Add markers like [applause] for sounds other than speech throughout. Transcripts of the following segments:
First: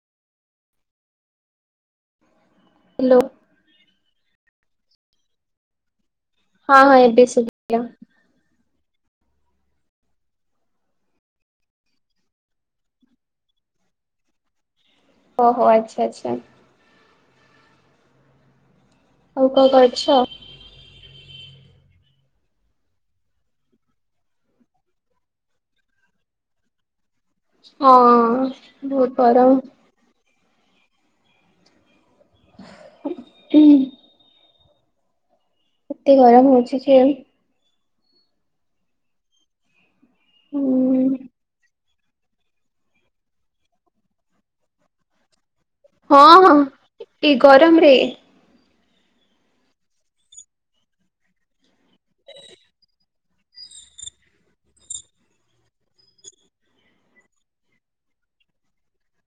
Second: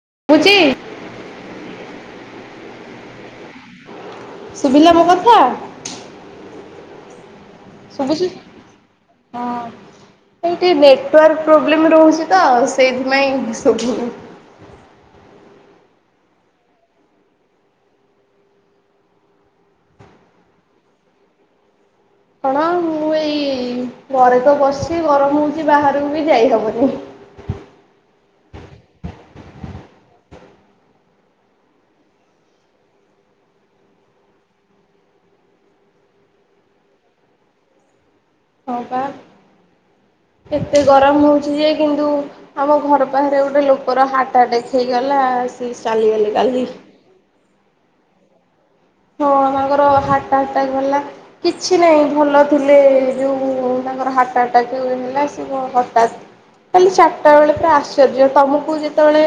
[unintelligible] Hello. ଶୁଭିଲା ମୋ କଥା। ହଁ ହଁ ଏବେ ଶୁଭି ହଁ। ଏଇଠି ନେଟୱାର୍କ ପ୍ରୋବ୍ଲେମ ରହୁଛି ତ ସେଇଥିପାଇଁ ଶୁଭୁନି। ଓହୋ ଆଚ୍ଛା ଆଚ୍ଛା। ଆଉ କଣ କରୁଛ? ହଁ ମୁଁ ଏଇ ଘରେ ତ ବସିଛି ଗରମ ହଉଛି ବାହାରକୁ ବି ଯାଇହବନି। ହଁ ବହୁତ ଗରମ। ହୁଁ। ଏତେ ଗରମ ହଉଛି ଯେ ହଁ ବା କେତେ ହୁଁ ଗରମ ହଉଛି ଯେ? କିନ୍ତୁ ଆମ ଘର ପାଖରେ ଗୋଟେ ଲୋକର ହାଟ୍ଆଟାକ୍ ହେଇଗଲା। ହଁ ହଁ [unintelligible] ଏ ଗରମରେ ହଁ ତାଙ୍କର ହାର୍ଟ ଆଟାକ୍ ଗଲା କିଛି ନାଇଁ ଭଲ ଥିଲେ ଯୋଉ ତାଙ୍କର ହାର୍ଟ ଆଟାକ ଯୋଉ ହେଲା ସିଏ କଣ ହଠାତ କାଲି ଚାରିଟା ବେଳେ ତ ଆଶ୍ଚର୍ଯ୍ୟ ତମକୁ ଯେତେବେଳେ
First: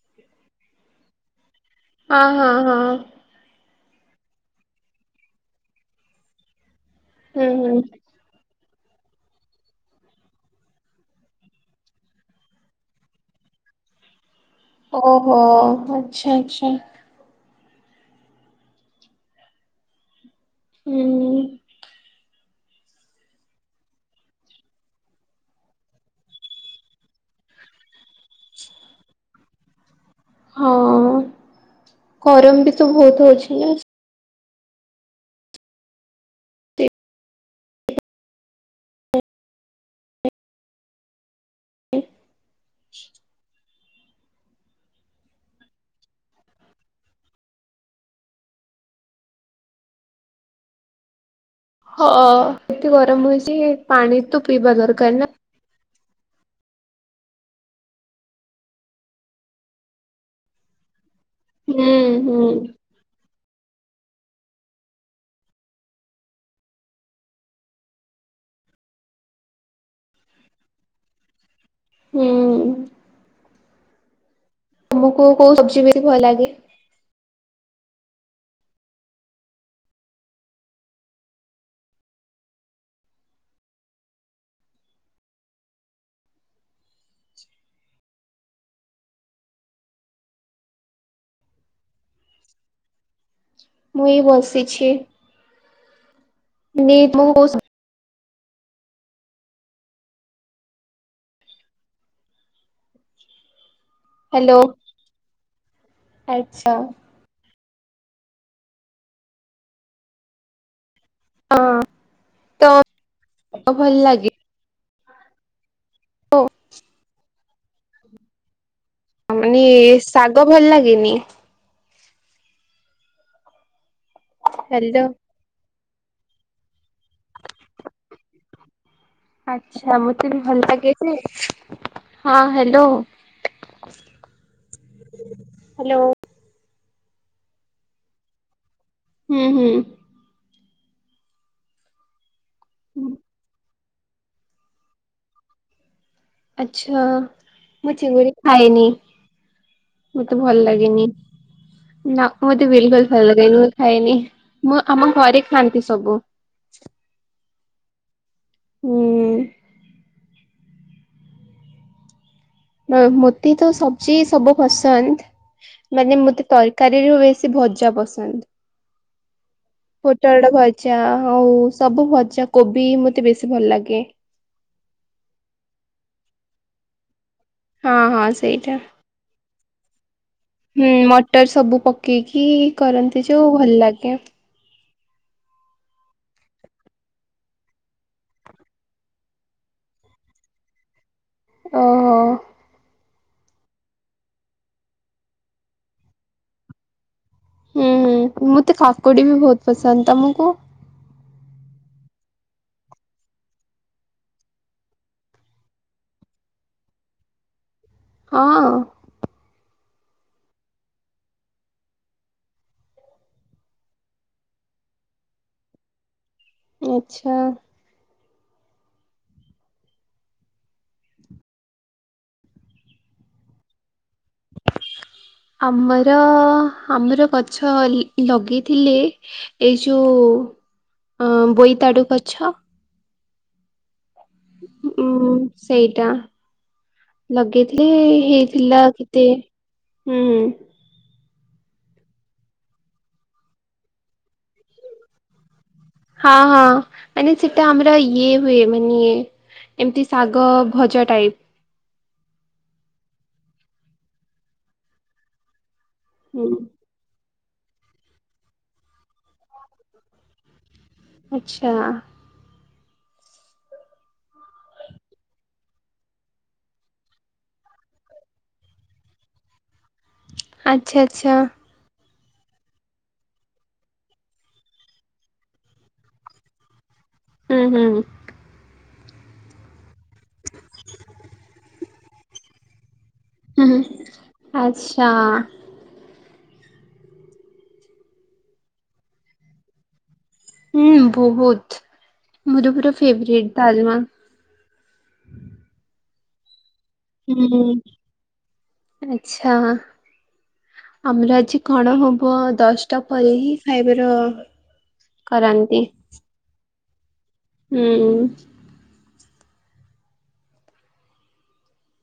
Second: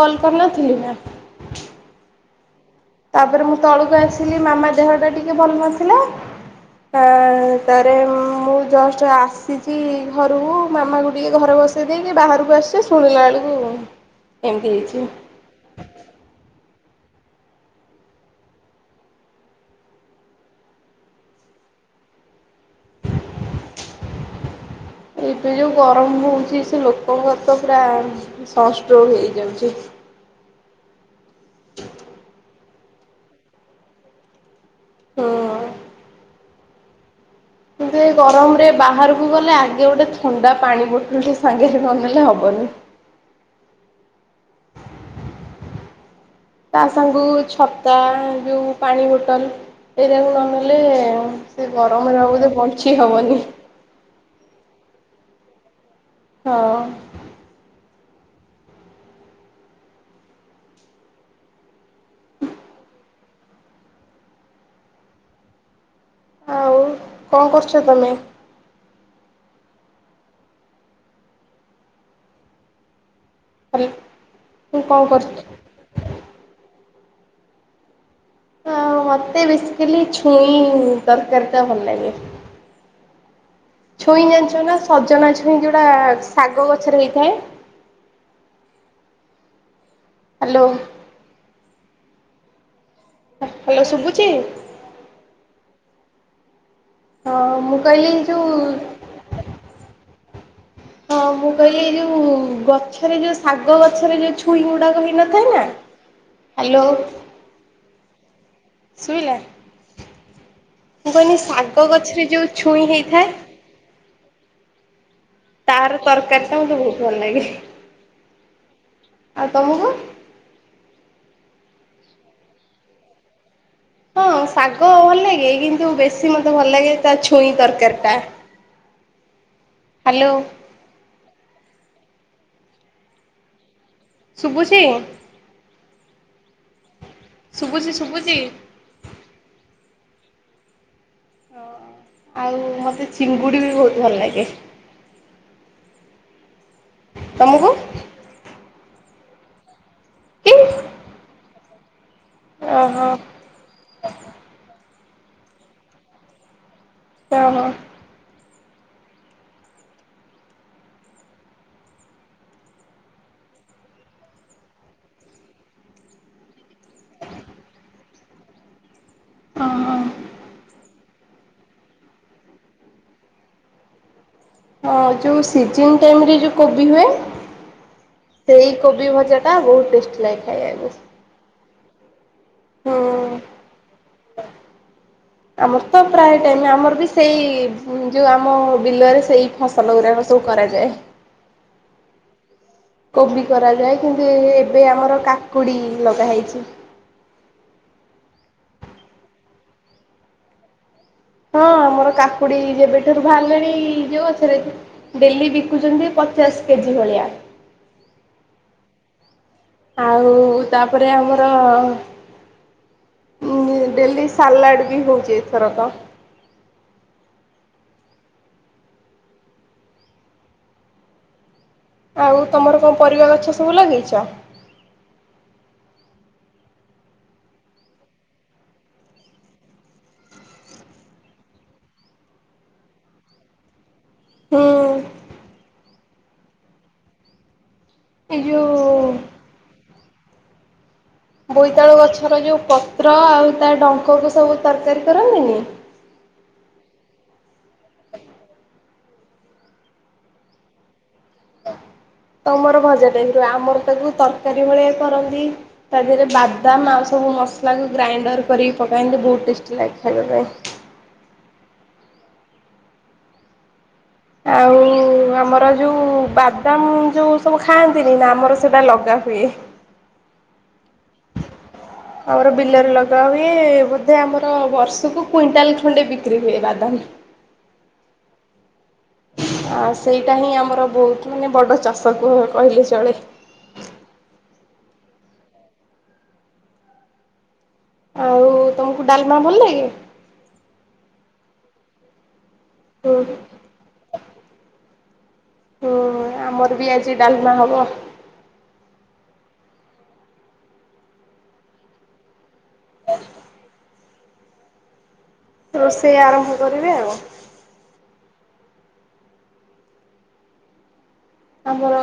କଲ କରିନଥିଲି ନା। ହଁ -ହଁ -ହଁ। ତାପରେ ମୁଁ ତଳକୁ ଆସିଲି ମାମା ଦେହଟା ଟିକେ ଭଲ ନଥିଲା। ହୁଁ ହୁଁ। ତାପରେ ମୁଁ ଜଷ୍ଟ ଆସିଛି ଘରକୁ ମାମାକୁ ଟିକେ ଘରେ ବସେଇ ଦେଇକି ବାହାରକୁ ଆସିଛି ଶୁଣିଲା ବେଳକୁ ହ। ଏମିତି ହେଇଛି ଓହୋ ଆଛା ଆଚ୍ଛା। ହୁଁ। ଏବେ ଯୋଉ ଗରମ ହଉଛି ସେ ଲୋକଙ୍କର ତ ପୁରା ସନ୍ ଷ୍ଟୋକ୍ ହେଇଯାଉଛି। ୍ ହଁ ଗରମ ବି ବହୁତ ହଉଛି ନା। ହଁ। କିନ୍ତୁ ଏ ଗରମ ରେ ବାହାରକୁ ଗଲେ ଆ ଗୋଟେ ଥଣ୍ଡା ପାଣି ବୋଟଲ ସାଙ୍ଗରେ ନ ନେଲେ ହବନି । ତା ସାଙ୍ଗକୁ ଛତା ଏ ଯୋଉ ପାଣି ବୋଟଲ। ଏଇରାକୁ ନ ନେଲେ ସେ ହଁ ଗରମରେ ଆଉ ବୋଧେ ଏତେ ବଞ୍ଚି ଗରମ ହବନି। ହେଇଛି ପାଣି ତ ପିଇବା ଦରକାର ନା। ହଁ। ହୁଁ ହୁଁ। ଆଉ କଣ କରୁଛ ତମେ? ହୁଁ। ହାଲ। ତମକୁ କଉ ସବଜି ବେଶୀ ଭଲ ଲାଗେ? ହ ମତେ ବସିକଲି ଛୁଇଁ ତରକାରତା ଭଲିଲ ଛୁଇଁ ଯାଛ ନା ସଜନା ଛୁଇଁ ଯୋଉଟା ଶାଗ ଗଛରେ ହେଇଥାଏ ଆ ହ୍ୟାଲୋ ହାଲୋ ମୁଁଇ ଶୁଭୁଛି? ବସିଛି ହଁ ହ୍ୟାଲୋ ମୁଁ କିଲ ହଁ ମୁଁ କହିଲି ଏଇ ଯୋଉ ଗଛରେ ଯୋଉ ଶାଗ ଗ ଗଛରେ ଯ ଛୁଇଁ ଗୁଡାକ ହେନଥାଏ ନା ଆଚ୍ଛା ହାଲୋ ଶଇଲା। ମୁଁ କହିଲି ହଁ ଶାଗ ଗଛରେ ଯୋଉ ଛୁଇଁ ତ ହେଇଥାଏ। ଭଲ ଲାଗେ ତାର ତରକାରୀା ମତେ ବହୁତ ଭଲ ଲାଗେ। ଆଉ ମାନେ ତମକୁ? ଶାଗ ଭଲ ଲାଗେନି ହଁ ଶାଗ ହ୍ୟାଲୋ ଭଲ ଲାଗେ କିନ୍ତୁ ବେଶୀ ମତେ ଭଲ ଲାଗେ ତା ଛୁଇଁ ତରକାରୀ ଟା। ଆଛା ମତେ ହ୍ୟାଲୋ ବି ଭଲ ଲାଗେ ହଁ ହ୍ୟାଲୋ। ଶୁଭୁଛି ହ୍ୟାଲୋ। ଶୁଭୁଛି ଶୁଭୁଛି। ହୁଁ ହୁଁ। ହ ଆଉ ମତେ ଚିଙ୍ଗୁଡ଼ି ବି ବହୁତ ଭଲ ଲାଗେ। ଆଛା ତମକୁ ମୁଁ ଚଗ ଖାଏନି ମତେ କି ଭଲ ଲାଗେନି। ନା ମତେ ଓହୋ ବଲ୍କୁଲୁ ଫଲ ଲାଗେନି। ହେଇନି ମୁଁ ଆମ ଘରେ ଖାଆନ୍ତି ସବୁ। ହ ହୁଁ। ମୋତେ ତ ସବଜି ସବୁ ପସନ୍ଦ। ମାନେ ମତେ ତରକାରୀରୁ ବେଶୀ ଭଜା ପସନ୍ଦ। ହଁ। ପୋଟଳ ଭଜା ଆଉ ସବୁ ଭଜା କୋବି ମତେ ବେଶୀ ଭଲ ଲାଗେ। ହଁ ଯୋଉ ସିଜନ ଟାଇମରେ ଯୋଉ କୋବି ହୁଏ। ହଁ ହଁ ସେଇ ସେଇଟା କୋବି ଭଜା ଟା ବହୁତ ଟେଷ୍ଟ୍ ହୁଁ ମଟର ସବୁ ପକେଇକି କରନ୍ତି ହୁଁ। ଯୋଉ ଭଲ ଲାଗେ। ଆମର ତ ପ୍ରାୟ ଟାଇମ ଆମର ବି ସେଇ ଯୋଉ ଆମ ବିଲରେ ସେଇ ଫସଲ ଗୁଡାକ। କରାଯ ଯାଏ। ଓ। କୋବି କରାଯାଏ କିନ୍ତୁ ଏବେ ଆମର କାକୁଡି ଲଗା ହେଇଛି। ହୁଁ ହୁଁ ମତେ ଖାଫକୁଡି ବି ବହୁତ ପସନ୍ଦ ତମକୁ। ହଁ ଆମର କାକୁଡି ଯେବେଠାରୁ ବାହାରିଲେଣି ଯୋଉଛରେ ଡେଲି ବିକୁଛନ୍ତି। ପଚସ୍ କେଜି ଭଳିଆ। ହଁ। ଆଉ ତାପରେ ଆମର। ହଁ ଡେଲି ସାଲାଡ ବି ହଉଛିଥର ତ ଆଚ୍ଛା। ଆଉ ତମର କଣ ପରିବା ଗଛ ସବୁ ଲଗେଇଛ। ଆମର ଆମର ଗଛ ଲଗେଇଥିଲେ ଏ ଯଉ। ଅ ବୋଇତାଡୁ ଗଛ। ହୁଁ ଉଁ ହୁଁ ସେଇଟା ଲଗେଇକି ଲିଇଇଇ ଏଇ ହେଇଥିଲା ଯୋଉ କେତେ ଉଁ-ଉଁ-ଉଁ ବୋଇତାଳୁ ଗଛର ଯୋଉ ପତ୍ର ଆଉ ତା ଡଙ୍କକୁ ସବୁ ତରକାରୀ କରନ୍ତିନି? ହଁ ହଁ ମାନେ ସେଟା ଆମର ଇଏ ହୁଏ ମାନେ ଏମତି ଶାଗ ଭଜା ଟାଇପ୍ ତମର ଭଜା ଟାଇପର ଆମର ତାକୁ ତରକାରୀ ଭଳିଆ କରନ୍ତି। ତା ଦେହରେ ହୁଁ ବାଦାମ ଆଉ ସବୁ ମସ୍ ତାକୁ ଗ୍ରାଇଣ୍ଡର କରିକି ପକାନ୍ତି ବହୁତ୍ ଟେଷ୍ଟି ଲାଗେ ଖାଇବା ପାଇଁ। ଆଚ୍ଛା। ଆଉଉଉ [inaudible] ଆମର ଯୋଉ ବାଦାମ ଯୋଉ ସବୁ ଖାଆନ୍ତିନି ନା, ଆମର ସେଟା ଲଗା ହୁଏ। ଆଚ୍ଛା ଆଚ୍ଛା। ଆମର ବିଲରେ ଲଗା ହୁଏ ବୋଧେ ଆମର ବର୍ଷକୁ କୁଇଣ୍ଟାଲ ଖଣ୍ଡେ ବିକ୍ରି ହୁଏ ବାଦାମ। ହୁଁ ହୁଁ ହୁଁ। ଆ ସେଇଟା ହିଁ ଆମର ବହୁତ ମାନେ ବଡ ଚାଷ କ କହିଲେ ଚଳେ। ହୁଁ, ଆଚ୍ଛା। ଆଉ ତମକୁ ଡାଲମା ଭଲ ଲାଗେ? ଉଁ-ଉଁ-ଉଁ ବହୁତ୍ ମୋର ପୁରା ହୁଁ ଫେଭରେଟ୍ ଡାଲମା। ଓହୋଃ, ଆମର ବି ଆଜି ଡାଲମା ହବ। ଆଛା, ଆମର ଆଜି କଣ ହବ ଦଶଟା ପରେ ହିଁ ଖାଇବେ। ର ରୋଷେଇ ଆରମ୍ଭ କରିବି ଆଉ ହୁଁ। ଆମର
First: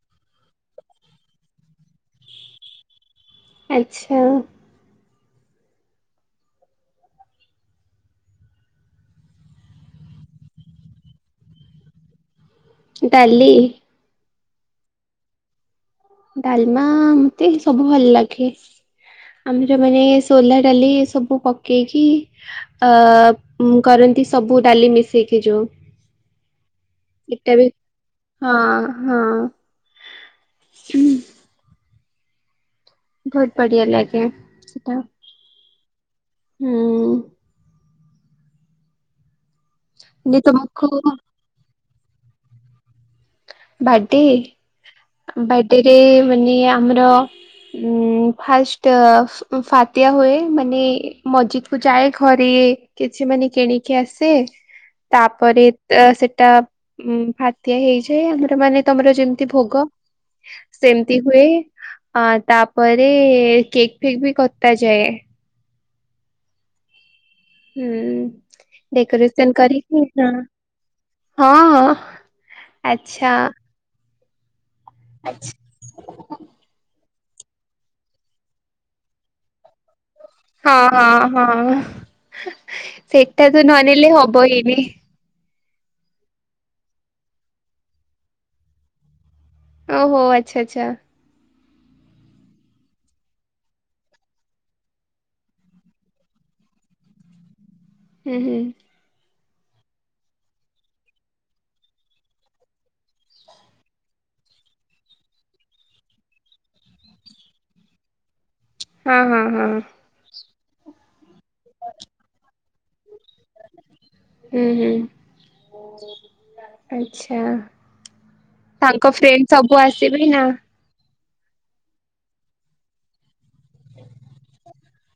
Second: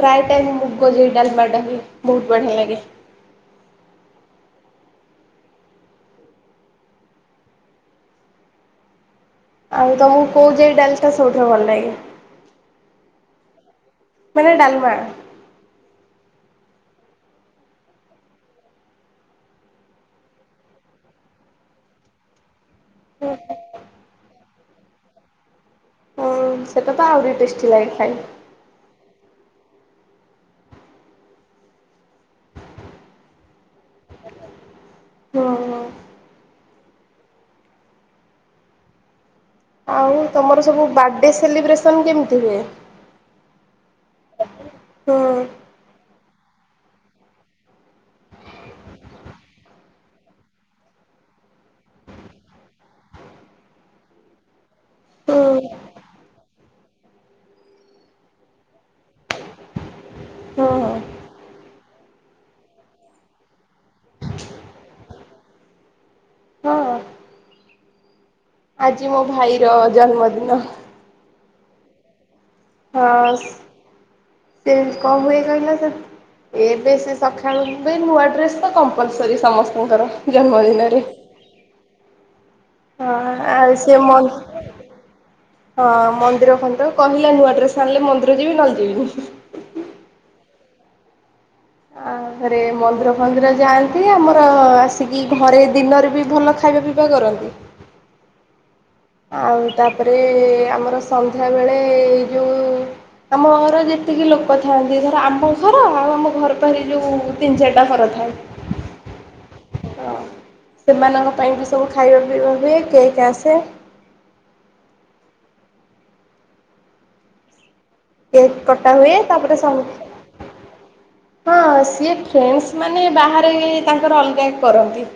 ପ୍ରାୟ ଟାଇମ୍ ମୁଗଜାଇ ଡାଲମାଟା ହୁଏ। ବହୁତ ବଢିଆ ଲାଗେ। ହଉ। ଆଉ ତମକୁ କୋଉ ଜାଇ ଡାଲିଟା ସବୁଠାରୁ ଭଲ ଲାଗେ? ଡାଲି? ମାନେ ଡାଲମା? ଡାଲମା ଏମିତି ସବୁ ଭଲ ଲାଗେ। ଆମର ମାନେ ସୋଲା ଡାଲି ସବୁ ପକେଇକି ଅ-ଅ-ଅ ଉଁ କରନ୍ତି ସବୁ ଡାଲି ମିଶେଇକି ଯୋଉ ହଁଅ-ଅ ସେଟା ତ ଆହୁରି ଏଟା ବି ଟେଷ୍ଟି ଲାଗେ ଖାଇ ହଁ ହଁ ହୁଁ। ବହୁତ ବଢିଆ ଲାଗେ, ସେଟା। ହଁ-ହଁ। ହୁଁ-ଉଁ-ଉଁ ଆଉ ଯେ ତମର ସବୁ ତମକୁ ବାର୍ଥଡେ ସେଲିବ୍ରେସନ୍ କେମିତି ହୁଏ? ବାର୍ଥଡେ, ହୁଁ ବାର୍ଥଡେରେ ମାନେ ଆମର ଉଁ-ଉଁ ଫାଷ୍ଟ ଫାତିଆ ହୁଏ ମାନେ ମଜିଦକୁ ଯାଏ ଘରେ [inaudible] କିଛି ମାନେ କିଣିକି ଆସେ। ହୁଁ ତାପରେ ସେଟା ଉଁ ଫାତିଆ ହେଇଯାଏ ଆମର ମାନେ ତମର ଯେମିତି ଭୋଗ। ହଁ ସେମିତି ହୁଏ। ଆଁ ତାପରେ କେକଫେକ୍ ବି କତା ଯାଏ। ହଁ ହଁ ହୁଁ ଉଁ-ଉଁ-ଉଁ ଆଜି ମୋ ଡେକୋରେସନ ଭାଇର କରିକିନା ଜନ୍ମଦିନ। ହଁ-ହଁ ଆଛା। ହଁ ସେ କଣ ହୁଏ କହିଲ ସେ, ଏବେ ସେ ସଖାଳୁ ବି ନୂଆ ଡ୍ରେସ୍ ତ କମ୍ପଲସରି ସମସ୍ତଙ୍କର। ହଁ- ଜନ୍ମଦିନରେ। ହଁ- ହଁ। ହଁ ସେଇଟା ତ ଆଉ ସେ ନନେଲେ ମ ହବ ହିନି ହଁ ମନ୍ଦିର ଖନ୍ତ କହିଲା ନୂଆ ଡ୍ରେସ୍ ଆଣିଲେ, ମନ୍ଦିର ଯିବି ନହେଲେ ଯିବିନି। ଓ ହୋ ଆଛା ଆଛା। ଘରେ ମନ୍ଦିର ଫନ୍ଦିର ଯାଆନ୍ତି। ଆମର ଆସିକି ଘରେ ଦିନରେ ବି ଭଲ ଖାଇବା ପିଇବା କରନ୍ତି। [inaudible] ହୁଁ ହୁଁ, ଆଉ ତାପରେ ଆମର ସନ୍ଧ୍ୟାବେେଳେ ଏଇ ଯୋଉଁ ଆମ ଘର ଯେତିକି ଲୋକ ଥାଆନ୍ତି, ଧର ଆମ ଘର ଆଉ ଆମ ଘର ବାହାରି ଯୋଉ ତିନି ଚାରିଟା ଘର ଥାଏ [inaudible] ହଁ ହଁ ହଁ। ସେମାନଙ୍କ ପାଇଁ ବି ସବୁ ଖାଇବା ପିଇବା ହୁଏ, କେକ୍ ଆସ ହୁଁ ହୁଁ ଆଚ୍ଛା। କେକ୍ କଟା ତାଙ୍କ ହୁଏ ଫ୍ରେଣ୍ଡ ତାପରେ ସବୁ ଆସିବେ ନା ହଁ ସିଏ ଫ୍ରେଣ୍ଡଶ୍ ମାନେ ବାହାରେ ତାଙ୍କର ଅଲଗା କରନ୍ତି।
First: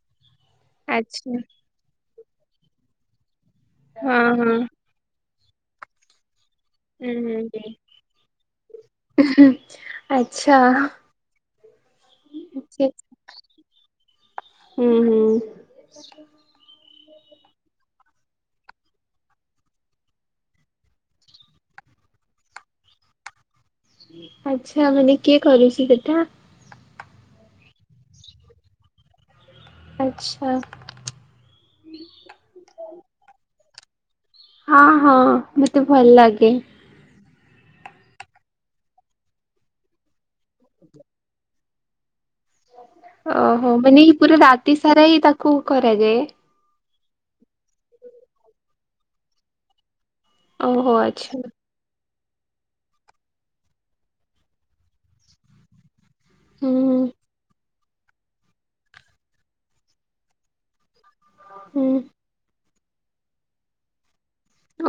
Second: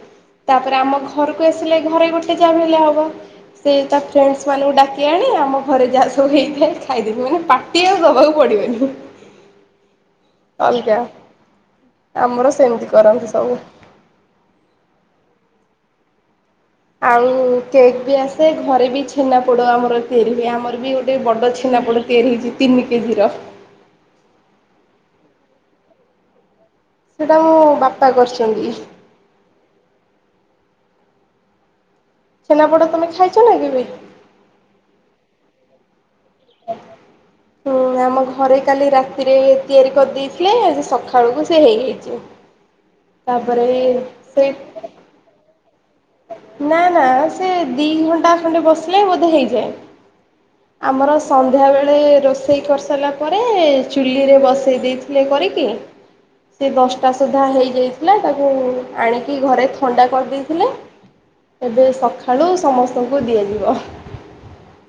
ତାପରେ ଆମ ଆଚ୍ଛା ଘରକୁ ଆସିଲେ, ଘରେ ଗୋଟେ ଯାମ ହେଲେ ହବ। ସେ ତା ହଁ ଫ୍ରେଣ୍ଡସ୍ ହଁ। ମାନଙ୍କୁ ଡାକି ଆଣି ଆମ ଘରେ ଯାହା ସବୁ ହେଇ ହୁଁ ଖାଇଦେବି ମାନେ ପାଟି ହୁଁ ଆଉ ଦବାକୁ ପଡିବନି। ଆଚ୍ଛା। ଅଲଗା ଆମର ସେମିତି କରନ୍ତି ସବୁ। ହୁଁ ହୁଁ। ଆଉ କେକ୍ ବି ଆସେ ଘରେ ବି ଛେନା ପୋଡ ଆମର ତିଆରି ହୁଏ, ଆମର ବି ଗୋଟେ ବଡ ଛେନା ପୋଡ଼ ତିଆରି ହେଇଛି ତିନି କେଜିିର ଆଛା ମାନେ କିଏ କରୁଛି ସେଟା? ସେଟା ମୁଁ ବାପା କରିଛନ୍ତି। ଆଚ୍ଛା। ଛେନାପୋଡ଼ ତମେ ଖାଇଛ ନା କେବେ? ହଁ ହଁ ମତେ ଭଲ ଲାଗେ। ହୁଁ ଆମ ଘରେ କାଲି ରାତିରେ ତିଆରି କରିଦେଇଥିଲେ, ସେ ସକାଳକୁ ସେ ହେଇଯାଇଛି। ତାପରେ ଓହୋ ମାନେ ପୁରା ସେ ରାତି ସାରା ହଁ ତାକୁ କରାଯାଏ। ନା ସେ ଦି ଘଣ୍ଟା ଖଣ୍ଡେ ବସିଲେ ବୋଧେ ହେଇଯାଏ। ଓହୋ ଆମର ଆଚ୍ଛା ସନ୍ଧ୍ୟା ବେଳେ ରୋଷେଇ କରିସାରିଲା ପରେ ଚୁଲିରେ ବସେଇ ଦେଇଥିଲେ କରିକି ସେ ହୁଁ ଦଶଟା ସୁଦ୍ଧା ହେଇଯାଇଥିଲା। ତାକୁ ଆଣିକି ଘରେ ଥଣ୍ଡା କରିଦେଇଥିଲେ। ହୁଁ ଏବେ ସକାଳୁ ସମସ୍ତଙ୍କୁ ଦିଆଯିବ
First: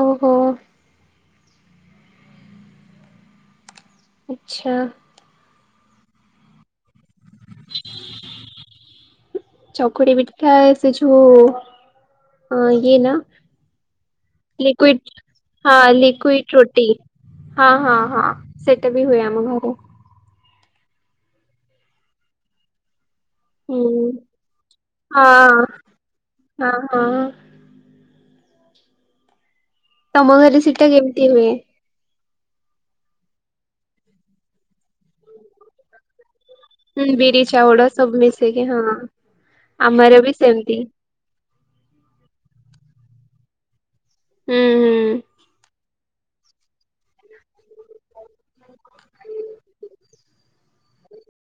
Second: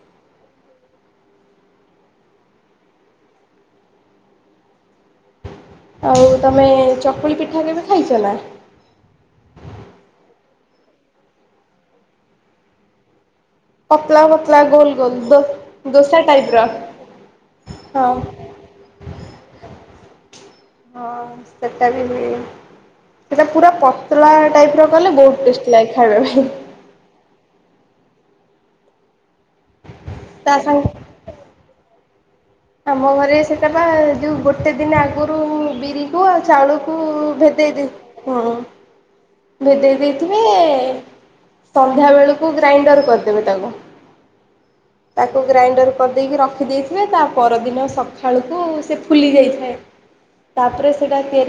ଓହୋ। ଆଛା। ଆଉ ତମେ ଚକୁଳି ପିଠା କେବେ ଖାଇଛ ନା? ଖାଏ ସେଯୋ ୟେ ନା। ପତଳା ପତଳା ଗୋଲ ଲିକ୍ୟୁଡ ଗୋଲ ଦୋ ହଁ ଦୋସା ଟାଇପ ଲିକ୍ୟୁଡ ର ରୋଟି। ହଁ ହଁ ହଁ ସେଇଟା ବି ହୁଏ ଆମ ଘରେ। ହଁ ସେଟା ବି ହୁଏ। ସେଇଟା ପୁରା ହୁଁ ପତଳା ଟାଇପ ର କଲେ ବହୁତ ହଁ ଟେଷ୍ଟି ଲାଗେ, ଖାଇବା ପାଇଁ ହଁ ହଁ [inaudible] [unintelligible] ତମ ତା ଘରେ ସେଟା ସାଙ୍ଗେ କେମିତି ହୁଏ? ଆମ ଘରେ ସେଟା ବା ଯୋଉ ଗୋଟେ ଦିନ ଆଗରୁ ବିରିକୁ ଆ ଚାଉଳକୁ ହୁଁ ବିରି ଭେଦେଇଦି ଚାଉଳ ସବୁ ହଁ ମିଶେଇକି ଭେଦେଇ ଆମର ବି ଦେଇଥିବେ ସେମିତି ସନ୍ଧ୍ୟା ବେଳକୁ ଗ୍ରାଇଣ୍ଡର କରିଦେବି ତାକୁ ହୁଁ ହୁଁ। ତାକୁ ଗ୍ରାଇଣ୍ଡର କରିଦେଇକି ରଖିଦେଇଥିବେ ତା ପରଦିନ ସକାଳୁକୁ ସେ ଫୁଲି ଯାଇଥାଏ, ତାପରେ ସେଟା ତି